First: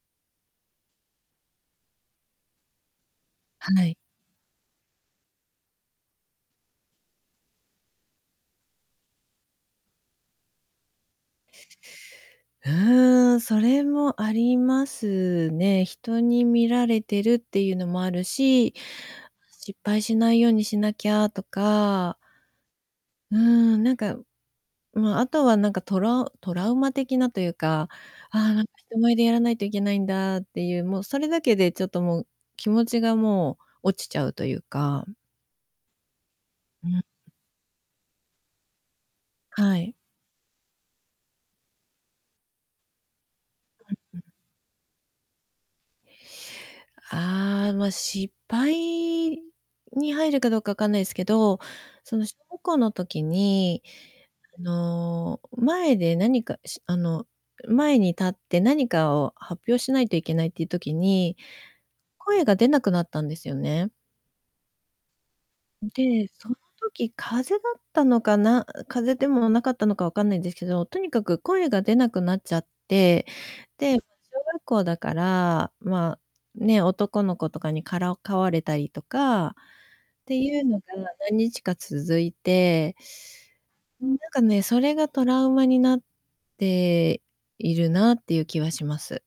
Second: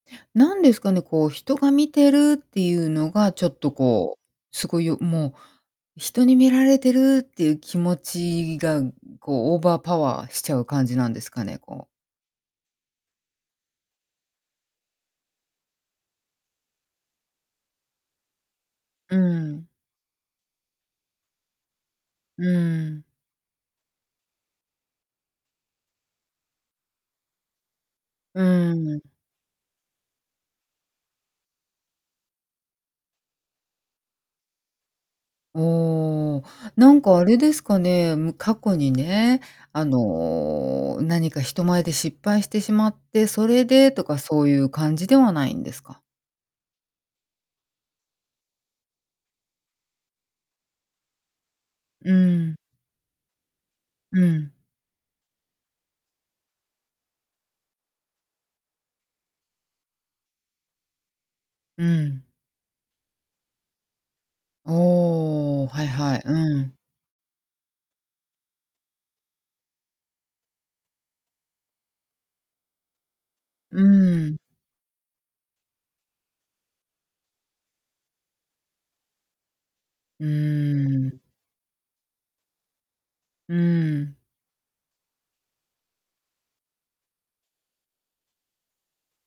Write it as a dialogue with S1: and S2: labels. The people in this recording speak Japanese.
S1: 何ですかね、こう人が見てるっていうのがちょっと
S2: はい。
S1: こう、凄いよもう、人に見られてるっていう気持ちが、こうオーバーパワーしちゃう感じなんですかね、こう。
S2: うん、それもありますね。人に見られてるっていうのもあるし、
S1: うん。
S2: 失敗しないようにしなきゃとか
S1: うん。
S2: うん、なんか、ま、あとはなんかトラトラウマ的なというか、あ
S1: う
S2: あ、なんか人
S1: ん。
S2: 前でやらないといけないんだっていう、もうそれだけでちょっともう気持ちがもう落ちちゃうというか。
S1: おお、
S2: う
S1: な
S2: ーん。
S1: んかあれですかね、む過去にね、
S2: は
S1: あ
S2: い。
S1: の、何か人前で失敗してしまって、それで
S2: う、
S1: と
S2: う
S1: か
S2: ん。
S1: そういう感じではないんですか？
S2: ああ、ま、失敗に入るかどうかわかんないですけど、
S1: う
S2: その小
S1: ん。
S2: 学校の時に、
S1: うん。
S2: あの、前で何かしあの、前に立って何かを発表しないといけないっていう時に、
S1: うん。
S2: 声が出なくなったんですよね。
S1: おお、はいはい、
S2: で、
S1: う
S2: その
S1: ん。
S2: 時風邪だったのかな、風邪でもなかったのかわかんないですけど、とにかく声が出なくなっちゃって、
S1: う
S2: で、小
S1: ん。
S2: 学校だから、ま、ね、男の子とかにからかわれたりとかっ
S1: う
S2: ていうのが
S1: ん。
S2: 何日か続いて
S1: う
S2: うーん、な
S1: ん。
S2: んかね、それがトラウマになっているなっていう気はします。